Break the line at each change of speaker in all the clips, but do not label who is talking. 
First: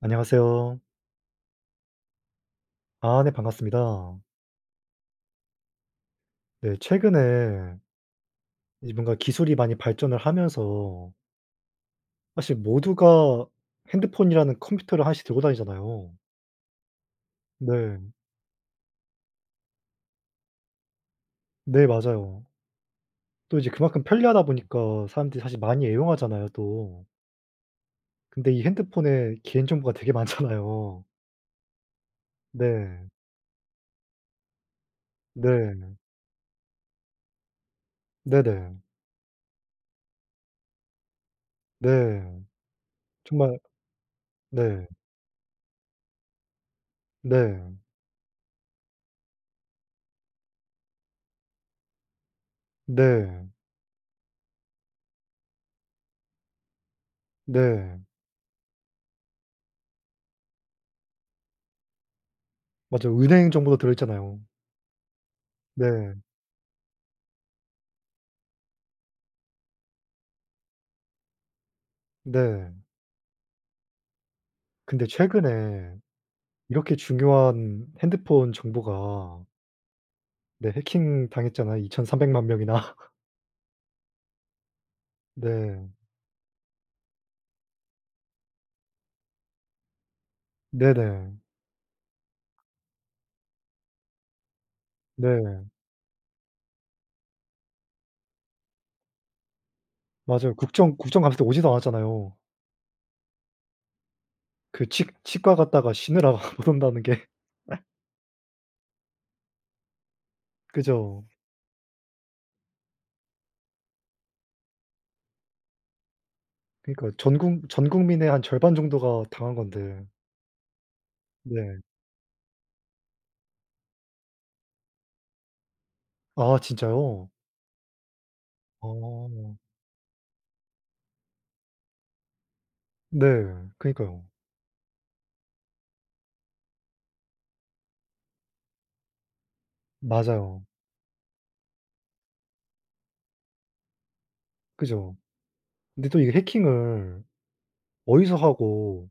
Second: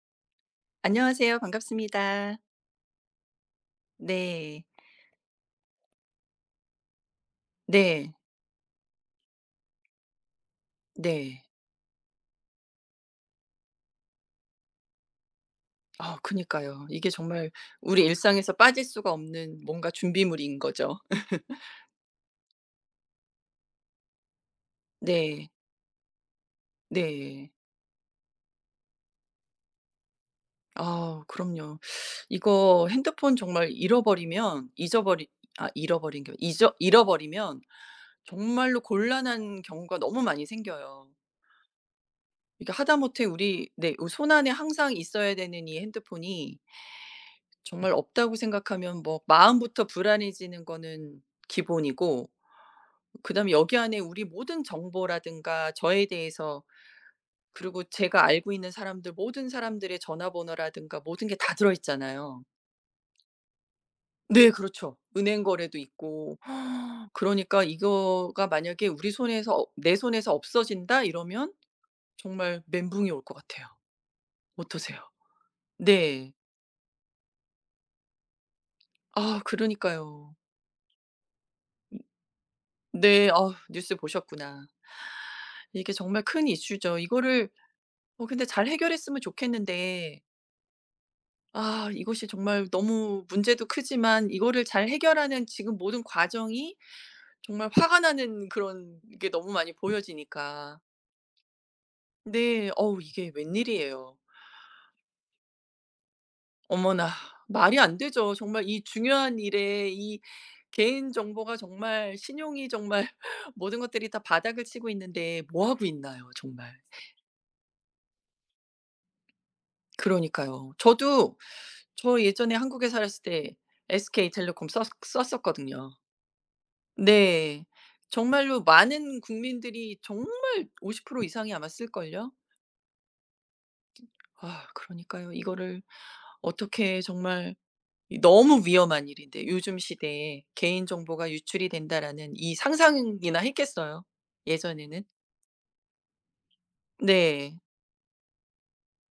안녕하세요.
안녕하세요. 반갑습니다.
아 네 반갑습니다.
네.
네, 최근에
네.
이 뭔가 기술이 많이 발전을 하면서
네.
사실 모두가 핸드폰이라는 컴퓨터를 하나씩 들고 다니잖아요.
아 그니까요. 이게 정말 우리
네.
일상에서 빠질 수가 없는 뭔가 준비물인 거죠.
네, 맞아요. 또 이제 그만큼 편리하다 보니까 사람들이
네.
사실 많이 애용하잖아요 또.
네.
근데 이 핸드폰에 개인정보가 되게 많잖아요.
아, 그럼요. 이거
네.
핸드폰 정말 잃어버리면 잊어버린 아
네.
잃어버린 게 잊어 잃어버리면 정말로
네네.
곤란한 경우가 너무 많이 생겨요.
네.
그니까 하다못해
정말
우리 네 요 손 안에
네.
항상 있어야 되는 이 핸드폰이
네.
정말 없다고 생각하면 뭐 마음부터 불안해지는 거는 기본이고
네.
그다음에 여기 안에 우리 모든 정보라든가 저에 대해서 그리고
네.
제가 알고 있는 사람들 모든 사람들의 전화번호라든가 모든 게 다 들어 있잖아요.
맞아요. 은행 정보도 들어있잖아요.
네, 그렇죠. 은행 거래도
네.
있고. 그러니까 이거가 만약에 우리 손에서 없 '내 손에서 없어진다.' 이러면 정말
네.
멘붕이 올 것 같아요. 어떠세요?
근데 최근에
네.
이렇게 중요한 핸드폰
아
정보가
그러니까요.
네 해킹 당했잖아요
음.
23,000,000 명이나.
네 어 뉴스 보셨구나. 이게
네.
정말 큰 이슈죠. 이거를 어 근데 잘 해결했으면 좋겠는데
네 네.
아 이것이 정말 너무 문제도 크지만 이거를 잘 해결하는
네.
지금 모든 과정이 정말 화가 나는 그런 게 너무 많이
맞아요.
보여지니까.
국정 국정 감시 때 오지도 않았잖아요.
네 어우 이게 웬일이에요?
그 치 치과 갔다가 쉬느라 못 온다는
어머나,
게
말이 안 되죠. 정말 이 중요한 일에 이 개인
그죠.
정보가 정말 신용이 정말 모든 것들이 다 바닥을 치고 있는데 뭐 하고 있나요, 정말.
그니까요. 전 국 전 국민의 한 절반 정도가 당한 건데.
그러니까요. 저도
네.
저 예전에 한국에 살았을 때 SK 텔레콤 썼 썼었거든요.
아 진짜요?
네. 정말로 많은
아.
국민들이 정말 50% 이상이 아마 쓸걸요.
네, 그니까요.
아, 그러니까요. 이거를 어떻게 정말 이 너무 위험한 일인데 요즘 시대에
맞아요.
'개인 정보가 유출이 된다.'라는 이 상상이나 했겠어요? 예전에는?
그죠. 근데 또 이게 해킹을
네.
어디서 하고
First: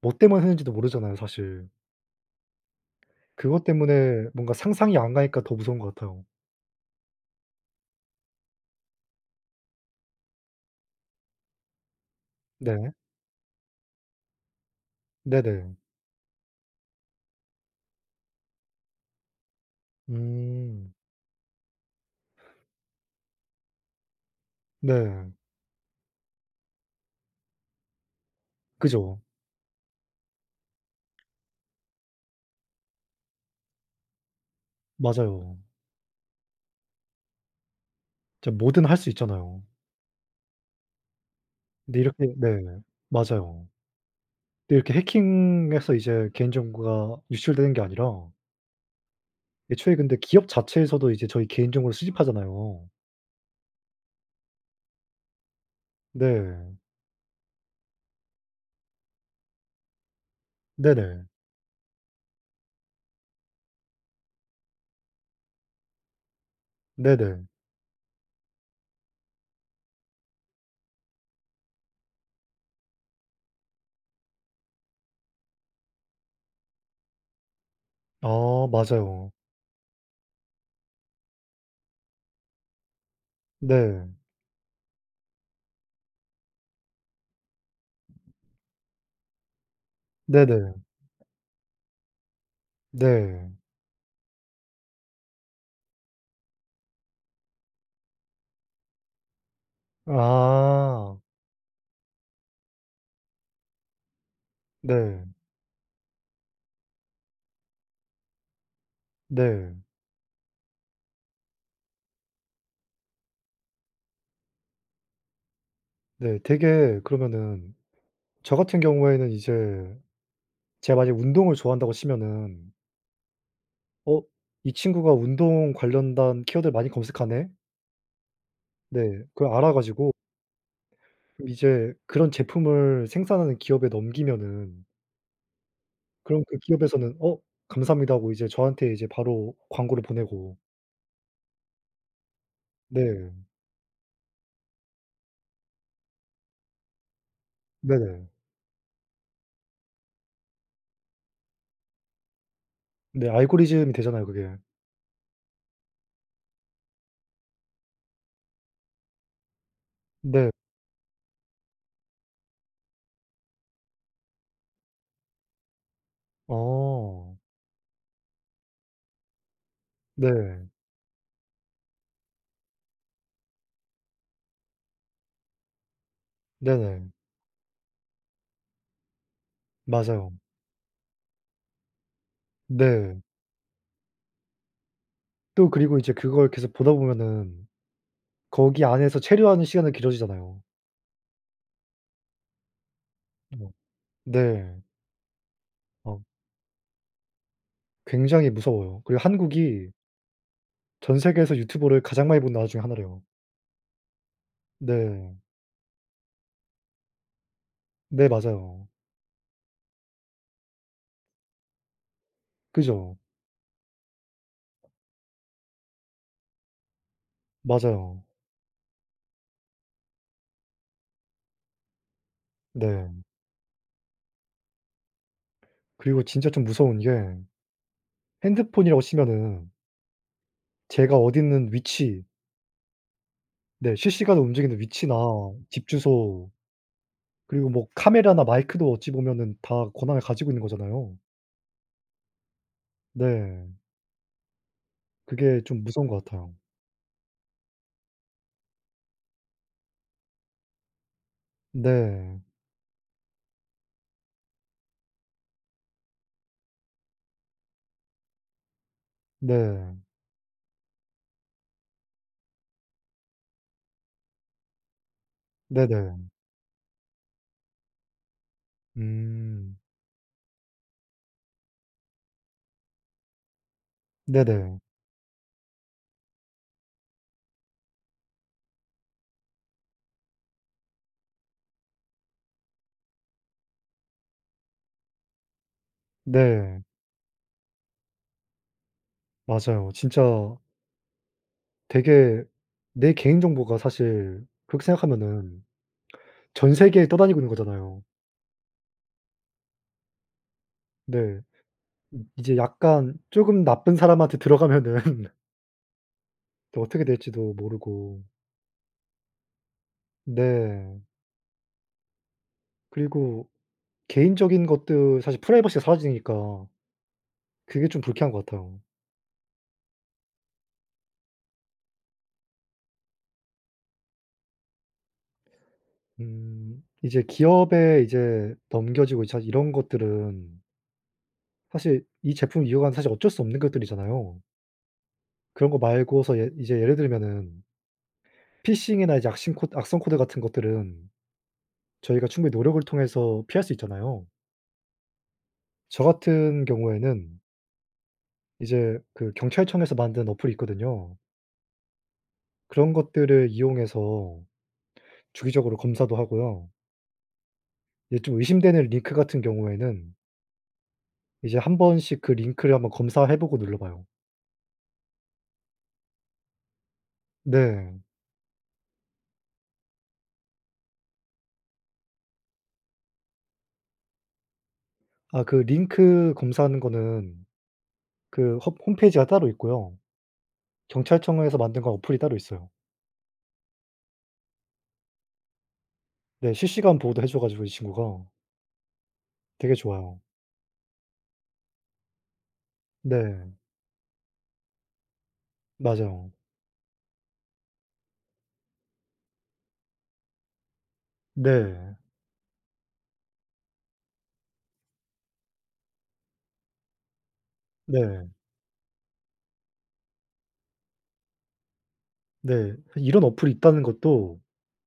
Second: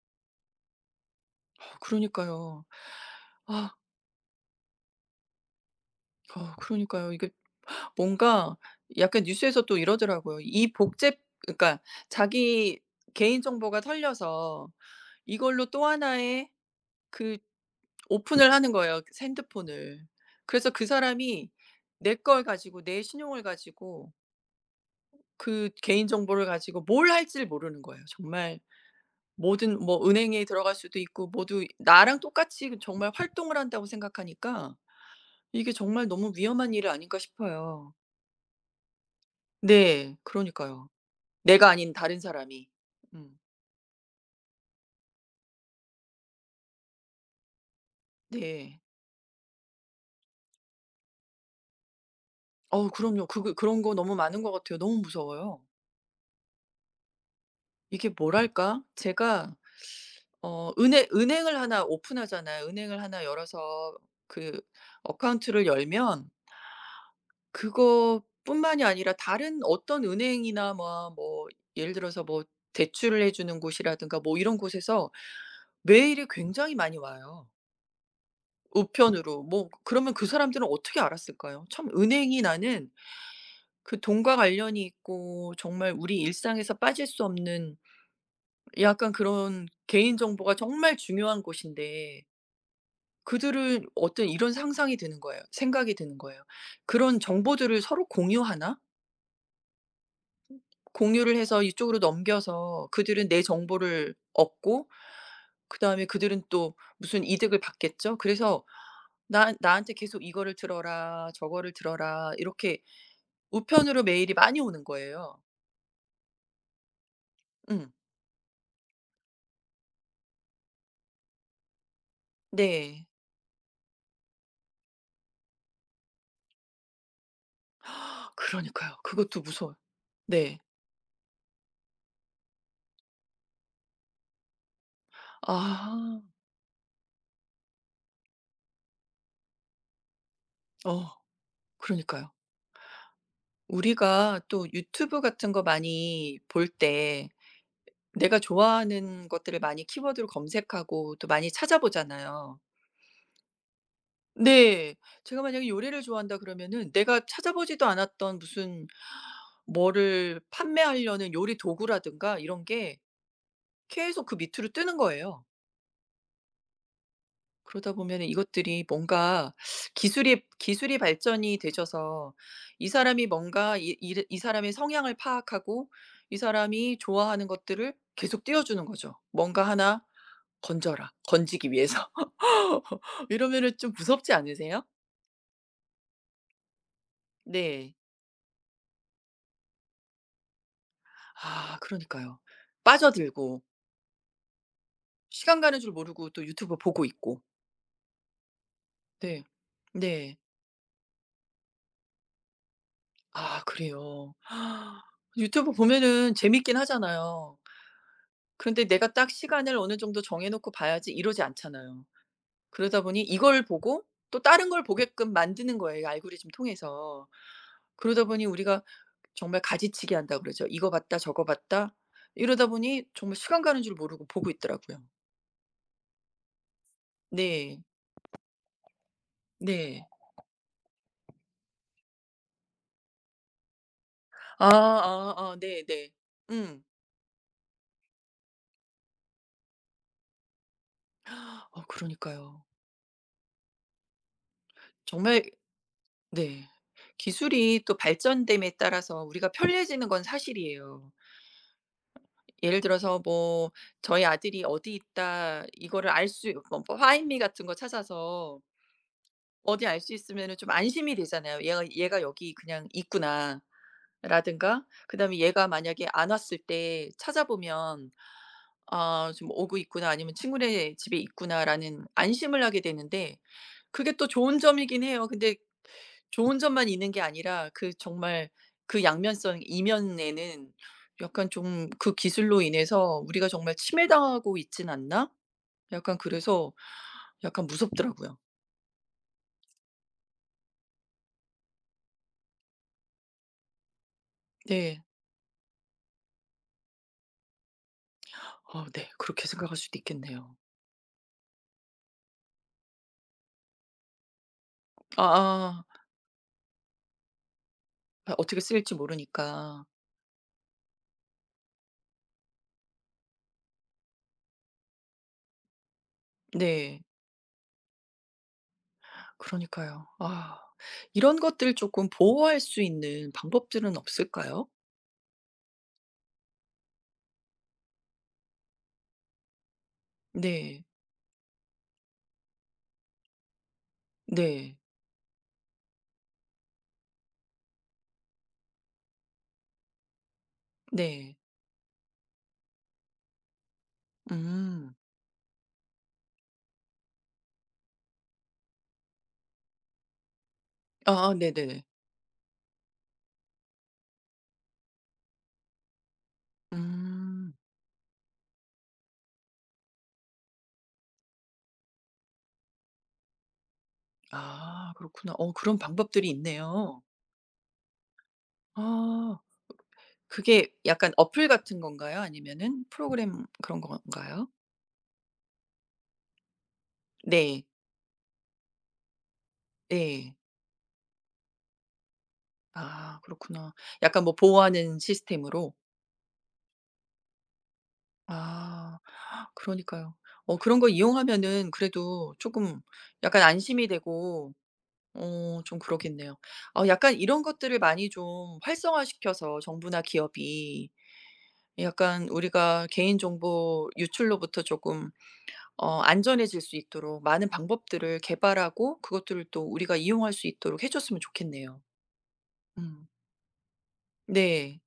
뭐 때문에 했는지도 모르잖아요, 사실.
그러니까요.
그것
아
때문에 뭔가 상상이 안 가니까 더 무서운 것 같아요.
어, 그러니까요. 이게 뭔가 약간 뉴스에서 또 이러더라고요. 이 복제 그러니까 자기
네.
개인 정보가 털려서
네
이걸로
네.
또 하나의 그 오픈을 하는 거예요 핸드폰을. 그래서 그
음.
사람이 내 걸 가지고 내 신용을 가지고
네.
그 개인 정보를 가지고 뭘 할지를 모르는 거예요. 정말
그죠.
모든 뭐 은행에 들어갈 수도 있고 모두 나랑 똑같이 정말 활동을 한다고 생각하니까
맞아요.
'이게 정말 너무 위험한 일이 아닐까.' 싶어요.
진짜 뭐든 할 수 있잖아요.
네 그러니까요. 내가 아닌
근데
다른
이렇게 네.
사람이. 음.
맞아요. 근데 이렇게 해킹해서 이제 개인 정보가 유출되는 게 아니라
네.
애초에 근데 기업 자체에서도 이제 저희 개인정보를 수집하잖아요.
어우 그럼요. 그거 그런 거 너무 많은 것 같아요. 너무 무서워요.
네.
이게 뭐랄까? 제가 어 은행
네네.
은행을 하나 오픈하잖아요. 은행을 하나 열어서 그 어카운트를 열면
네네.
...그거뿐만이 아니라 다른 어떤 은행이나 뭐 뭐 예를 들어서 뭐 대출을 해주는 곳이라든가 뭐 이런 곳에서 메일이 굉장히 많이 와요.
아 맞아요.
우편으로 뭐 그러면 그 사람들은 어떻게 알았을까요? 참 은행이 나는 그
네.
돈과 관련이 있고 정말 우리 일상에서 빠질 수 없는 약간 그런 개인정보가
네네.
정말 중요한 곳인데
네.
그들은 어떤 이런 상상이 드는 거예요. 생각이 드는 거예요. '그런 정보들을 서로 공유하나?' [unintelligible]
아.
공유를 해서 이쪽으로 넘겨서 그들은 내 정보를 얻고
네.
그 다음에 그들은 또 무슨 이득을 받겠죠? 그래서 나
네.
나한테 계속 이거를 들어라, 저거를 들어라. 이렇게 우편으로 메일이 많이 오는 거예요.
네 되게 그러면은
응.
저 같은 경우에는 이제 제가 만약에 운동을 좋아한다고 치면은
네.
'어 이 친구가 운동 관련된 키워드를 많이 검색하네.'
그러니까요.
네.
그것도
그걸 알아
무서워요.
가지고
네.
이제 그런 제품을 생산하는 기업에 넘기면은
아.
그럼 그 기업에서는 '어 감사합니다.' 하고 이제 저한테 이제 바로 광고를 보내고
어 그러니까요.
네.
우리가 또 유튜브 같은 거 많이 볼 때
네.
내가 좋아하는 것들을 많이 키워드로 검색하고 또 많이 찾아 보잖아요.
네 알고리즘이 되잖아요 그게.
네. 제가 만약에 요리를 좋아한다 그러면은 내가 찾아 보지도 않았던 무슨 뭐를
네.
판매하려는 요리 도구라든가 이런게 계속 그 밑으로 뜨는 거예요.
어.
그러다 보면 이것들이 뭔가 기술이
네.
기술이 발전이 되셔서 이 사람이 뭔가 이 이를 이 사람의 성향을 파악하고 이 사람이
네네.
좋아하는 것들을 계속 띄어주는 거죠. '뭔가 하나
맞아요.
건져라.' 건지기 위해서.
네.
이러면은 좀 무섭지 않으세요?
또 그리고 이제 그걸 계속 보다 보면은
네.
거기 안에서 체류하는 시간이 길어지잖아요.
아 그러니까요. 빠져들고.
[unintelligible] 네.
시간 가는 줄
어.
모르고 또 유튜브 보고 있고.
굉장히 무서워요. 그리고
네.
한국이
네.
전 세계에서 유튜브를 가장 많이 보는 나라 중에 하나래요.
아 그래요?
네.
유튜브 보면은 재밌긴 하잖아요.
네
근데
맞아요.
'내가 딱 시간을 어느 정도 정해 놓고 봐야지.' 이러지 않잖아요. 그러다
그죠.
보니 이걸 보고 또 다른 걸 보게끔 만드는 거예요 알고리즘 통해서.
맞아요.
그러다 보니 우리가 정말 가지치기한다고 그러죠. '이거 봤다 저거 봤다.' 이러다 보니
네.
정말 시간 가는 줄 모르고 보고 있더라고요.
그리고 진짜 좀 무서운게
네.
핸드폰이라고 치면은
네.
제가 어딨는 위치 네 실시간으로
아
움직이는 위치나
아아
집
네네.
주소
응.
그리고 뭐 카메라나 마이크도 어찌보면은 다 권한을 가지고 있는 거잖아요.
아 그러니까요.
네.
정말
그게 좀 무서운 것 같아요.
네. 기술이 또 발전됨에 따라서 우리가 편리해지는 건 사실이에요.
네.
예를 들어서 뭐 저희 아들이 어디 있다 이거를 알 수 뭐 뭐 파인미 같은 거 찾아서 어디
네.
알 수 있으면은 좀 안심이 되잖아요. 얘가 '얘가 여기 그냥 있구나.' 아 라든가 그다음에 얘가 만약에 안
네네.
왔을 때 찾아보면 '아 좀 오고
음.
있구나.' 아니면 '친구네 집에 있구나.'라는 안심을 하게 되는데 그게 또 좋은
네네.
점이긴 해요. 근데 좋은 점만 있는 게 아니라 그 정말 그 양면성 이면에는 약간 좀 '그 기술로 인해서 우리가 정말 침해당하고 있지는 않나?' 약간 그래서
네.
약간 무섭더라고요.
맞아요. 진짜 되게 내 개인정보가 사실 그렇게
네.
생각하면은 전 세계에 떠다니고 있는 거잖아요.
아 네 그렇게 생각할 수도 있겠네요.
네. 음. 이제 약간 쪼금 나쁜 사람한테 들어가면은
아아.
또 어떻게 될지도 모르고.
아 어떻게 쓰일지 모르니까.
네. 그리고 개인적인 것들 사실 프라이버시가 사라지니까.
네.
그게 좀 불쾌한 것 같아요.
그러니까요. 아 이런 것들 쪼끔 보호할 수 있는 방법들은 없을까요?
음. 이제 기업에 이제 넘겨지고 자 이런 것들은
네.
사실 이 제품을 이어간 사실 어쩔 수 없는 것들이잖아요.
네.
그런거 말고서 예 이제 예를 들면은 피싱이나 이제 악싱코 악성코드 같은 것들은
네.
저희가 충분히 노력을 통해서 피할 수 있잖아요.
음.
저 같은 경우에는 이제 그 경찰청에서 만든 어플이 있거든요.
아 네네네.
그런 것들을 이용해서 주기적으로 검사도 하구요.
음.
이제 좀 의심되는 링크 같은 경우에는 이제 1 번씩 그 링크를 한번 검사해보고 눌러봐요.
아 그렇구나. 어 그런 방법들이 있네요.
네.
아 어 그게 으 약간 앱같은 건가요? 아니면은 프로그램 그런 건가요?
아 그 링크 검사하는 거는
네.
그 홈 홈페이지가 따로 있고요.
예.
경찰청에서 만든 건 앱이 따로 있어요.
아 그렇구나. 약간 뭐 보호하는 시스템으로?
네 실시간 보호도 해 줘 가지고 이 친구가.
아
되게
그러니까요.
좋아요.
어 그런 거 이용하면은 그래도 조금 약간
네.
안심이 되고 어 좀
맞아요.
그러겠네요. 어 약간 이런 것들을 많이 좀 활성화 시켜서 정부나 기업이
네.
약간 우리가 개인 정보 유출로부터 쪼끔 어 안전해질 수 있도록 많은 방법들을
네.
개발하고 그것들을 또 우리가 이용할 수 있도록 해 줬으면 좋겠네요.
네
음.
이런 어플이 있다는 것도
네.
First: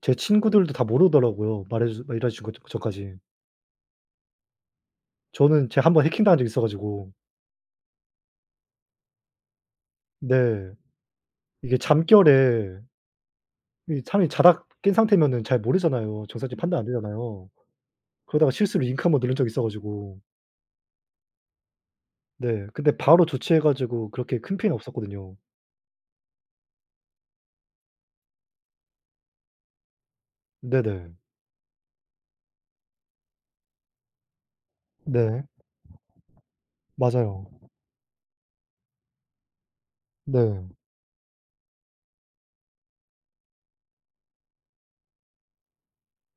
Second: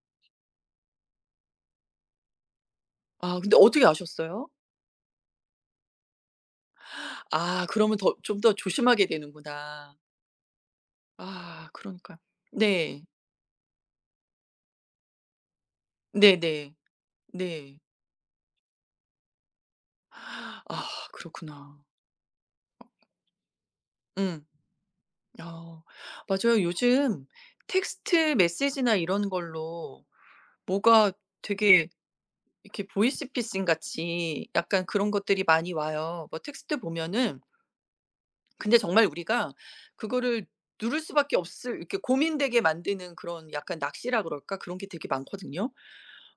제 친구들도 다 모르더라고요 말해 주 [unintelligible] 전까지.
아 근데 어떻게 아셨어요?
저는 제가 1 번 해킹 당한 적이 있어 가지고
아 그러면 더 좀 더 조심하게 되는구나.
네.
아
이게
그러니까.
잠결에
네.
이 사람이 자다 깬 상태면은 잘 모르잖아요. 정상적인
네네
판단 안 되잖아요.
네.
그러다가 실수로 링크 1 번 누른 적 있어 가지고
아 그렇구나.
네 근데 바로 조치해 가지고 그렇게
음.
큰 피해는 없었거든요.
어. 맞아요. 요즘 텍스트 메시지나 이런 걸로 뭐가
네네.
되게 이렇게 보이스피싱같이 약간 그런 것들이
네.
많이 와요. 뭐 텍스트 보면은
맞아요.
근데 정말 우리가 그거를
네.
누를 수밖에 없을 이렇게 고민되게 만드는 그런 약간 낚시라 그럴까? 그런 게 되게 많거든요.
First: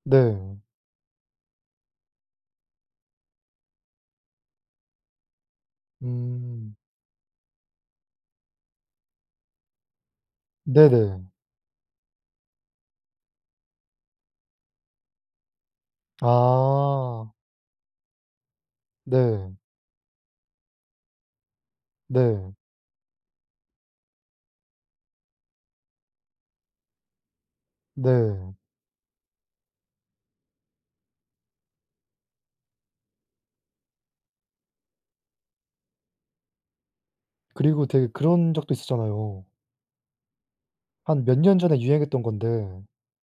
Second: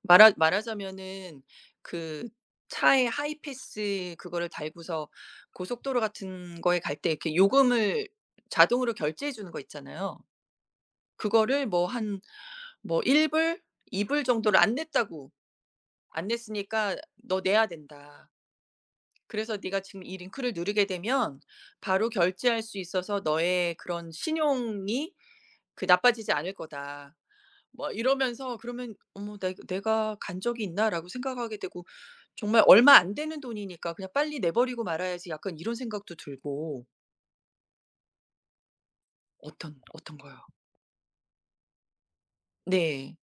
말하
네.
말하자면은 그 차에 하이패스 그거를 달고서 고속도로 같은
음.
거에 갈 때 이렇게 요금을 자동으로 결제해 주는 거 있잖아요.
네 네.
그거를 뭐 한 뭐 1 불 2 불 정도를 안 냈다고 "안 냈으니까
아.
너 내야 된다."
네.
"그래서 네가 지금 이 링크를 누르게 되면 바로
네.
결제할 수 있어서 너의 그런 신용이 그 나빠지지 않을 거다." 뭐
네.
이러면서 그러면 '어머 나 이 내가 간 적이 있나?'라고 생각하게 되고 정말 얼마 안 되는 돈이니까 '그냥 빨리 내 버리고 말아야지.' 약간 이런 생각도 들고
그리고 되게 그런 적도 있었잖아요.
어떤 어떤 거요?
한 몇 년 전에 유행했던 건데
네.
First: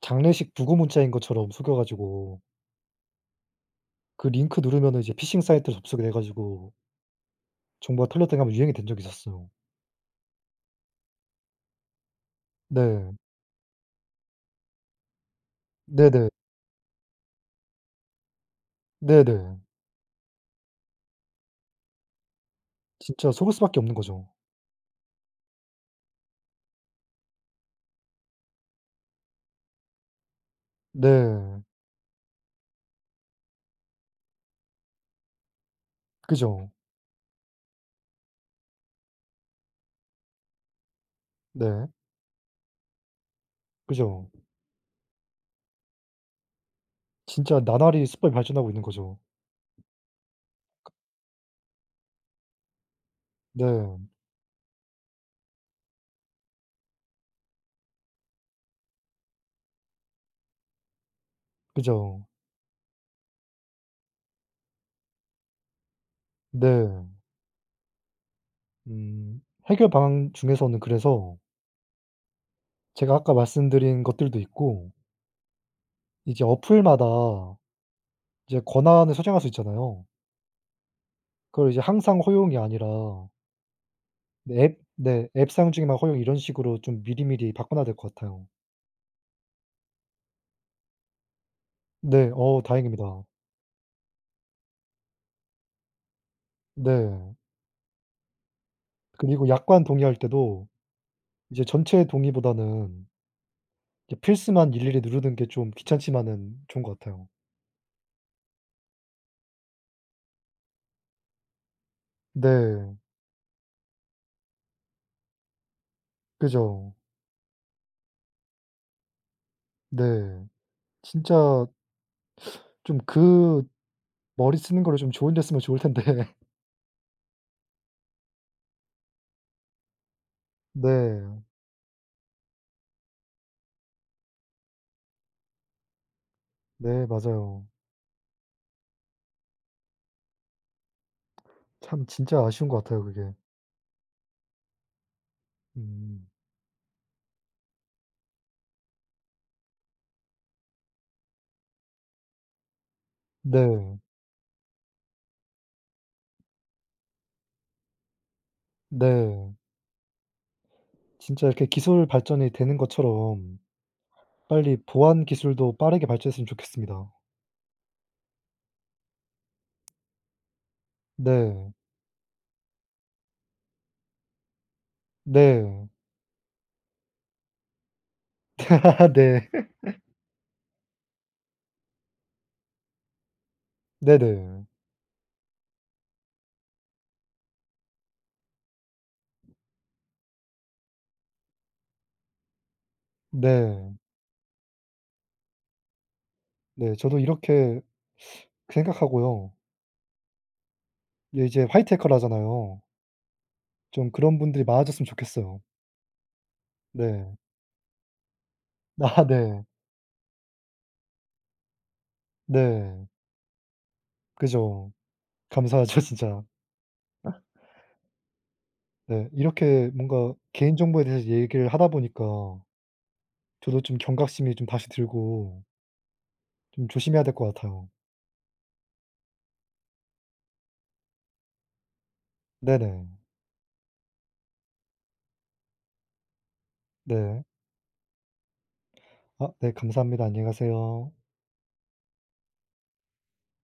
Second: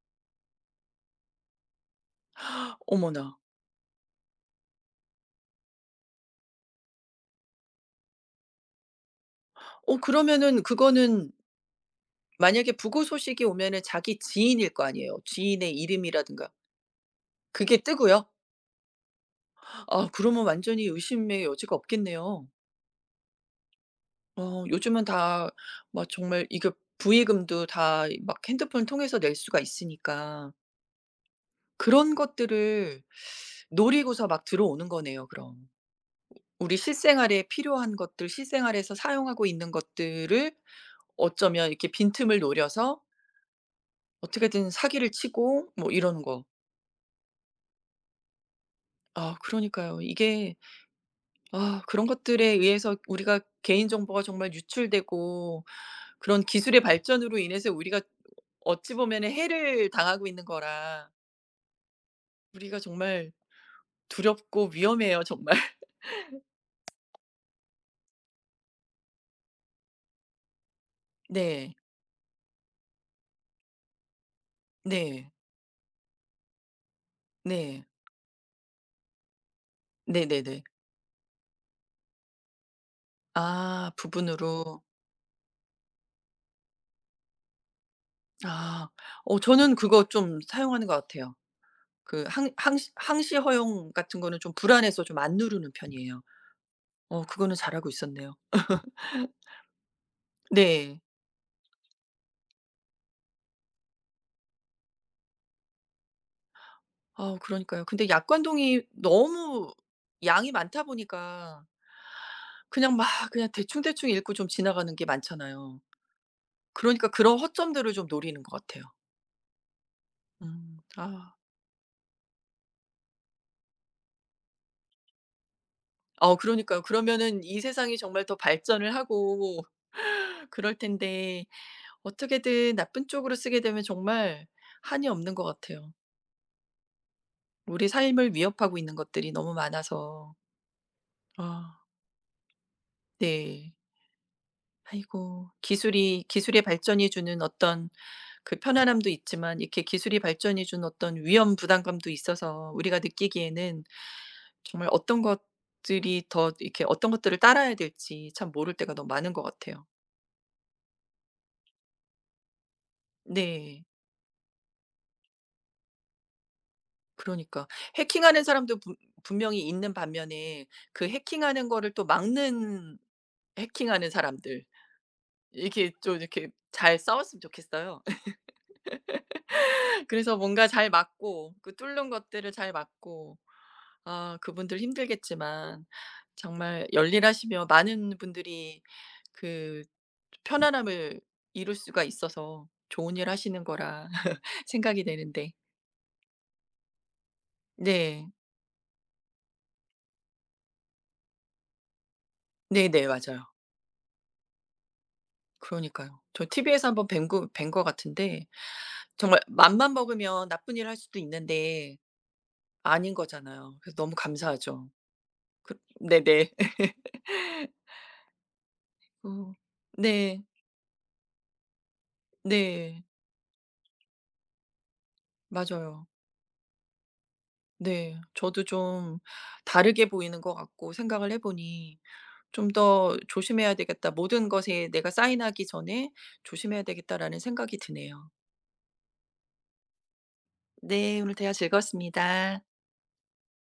장례식 부고 문자인 것처럼 속여 가지고
어머나.
그 링크 누르면 이제 피싱 사이트로 접속이 되 가지고 정보가 틀렸다고 1 번 유행이 된 적이 있었어요.
어 그러면은 그거는 만약에 부고
네.
소식이 오면은 자기 지인일 거 아니에요. 지인의
네네.
이름이라든가 그게 뜨고요?
네네.
아 그러면 완전히 의심의 여지가 없겠네요.
진짜 속을 수 밖에 없는 거죠.
어 요즘은 다 막 정말 이거 부의금도 다 막 핸드폰을 통해서 낼 수가 있으니까.
네.
그런 것들을 노리고서 막 들어오는 거네요 그럼.
그죠.
우리 실생활에 필요한 것들, 실생활에서 사용하고 있는 것들을 어쩌면 이렇게
네.
빈틈을 노려서
그죠.
어떻게든 사기를 치고 뭐 이런 거.
진짜 나날이 수법이 발전하고 있는 거죠.
아 그러니까요. 이게.
[unintelligible]
아 그런 것들에 의해서 우리가
네.
개인정보가 정말 유출되고 그런 기술의 발전으로 인해서 우리가 어찌 보면은 해를 당하고 있는 거라.
그죠.
우리가 정말 두렵고 위험해요 정말.
네. 음 해결 방안 중에서는 그래서
네.
제가 아까 말씀드린 것들도 있고
네.
이게 어플마다
네.
이제 권한을 설정할 수 있잖아요.
네네네.
그걸 이제 항상 허용이 아니라
아
네. 앱
부분으로.
네. 앱 사용 시에만 허용 이런 식으로 좀 미리미리 바꿔 놔야 될 것 같아요.
아 어 저는 그거 좀 사용하는 것 같아요. 그
네.
항
어
항
다행입니다.
항시 허용 같은 거는 좀 불안해서 좀 안 누르는 편이에요. 어
네.
그거는 잘하고 있었네요.
그리고 약관 동의할 때도
네.
이제 전체 동의보다는 이제 필수만 일일이 누르는 게 좀 귀찮지만은 좋은 것 같아요.
아우 그러니까요. 근데 약관 동의 너무 양이 많다 보니까
네.
그냥 막 그냥 대충대충 읽고 좀 지나가는 게 많잖아요.
그죠.
그러니까 그런 허점들을 좀 노리는 것 같아요.
네
음 아.
진짜 좀 그 머리 쓰는 거를 좀 좋은데 쓰면 좋을 텐데.
어 그러니까요. 그러면 이 세상이 정말 더 발전을 하고 그럴
네.
텐데 어떻게든 나쁜 쪽으로 쓰게 되면 정말 한이 없는 것 같아요.
네. 맞아요.
우리 삶을 위협하고 있는 것들이 너무 많아서. 아.
참 진짜 아쉬운 것 같아요. 그게.
네. 아이고.
음.
기술이 기술의 발전이 주는 어떤 그 편안함도 있지만 이렇게 기술의 발전이 주는 어떤 위험 부담감도 있어서 우리가 느끼기에는
네.
정말 어떤 것들이 더 이렇게 어떤 것들을 따라야 될지 참 모를 때가 너무 많은 것
네.
같아요.
진짜 이렇게 기술 발전이 되는 것처럼
네.
빨리 보안 기술도 빠르게 발전했으면 좋겠습니다.
그러니까. 해킹하는 사람도 분 분명히 있는 반면에 그 해킹하는
네.
거를 또 막는 해킹하는 사람들.
네.
이렇게 좀 이렇게 잘 싸웠으면 좋겠어요.
네.
그래서 뭔가 잘 막고 그 뚫는 것들을 잘 막고. 아
네네.
그분들 힘들겠지만 정말 열일하시며 많은 분들이 그 좀 편안함을 이룰 수가 있어서 좋은 일 하시는
네.
거라 생각이 되는데.
네 저도 이렇게
네.
생각하고요. 예 이제 화이트해커라 하잖아요.
네네. 맞아요.
좀 그런 분들이 많아졌으면 좋겠어요.
그러니까요. 저 티비에서 한번 뵌
네.
거 뵌 거 같은데
아
정말
네.
마음만 먹으면 나쁜 일을 할 수도 있는데
네.
아닌 거잖아요. 그래서 너무 감사하죠.
그죠. 감사하죠
그
진짜.
네네.
네.
어.
이렇게 뭔가
네.
개인정보에 대해서 얘기를 하다 보니까
네.
저도 좀 경각심이 좀 다시 들고
맞아요.
좀 조심해야 될 것 같아요.
네. 저도 좀 다르게 보이는 것 같고 생각을 해 보니. '좀
네네.
더 조심해야 되겠다.' '모든 것에 내가 사인하기 전에 조심해야 되겠다.'라는
네.
생각이 드네요.
아 네. 감사합니다. 안녕히 가세요.
네. 오늘 대화 즐거웠습니다.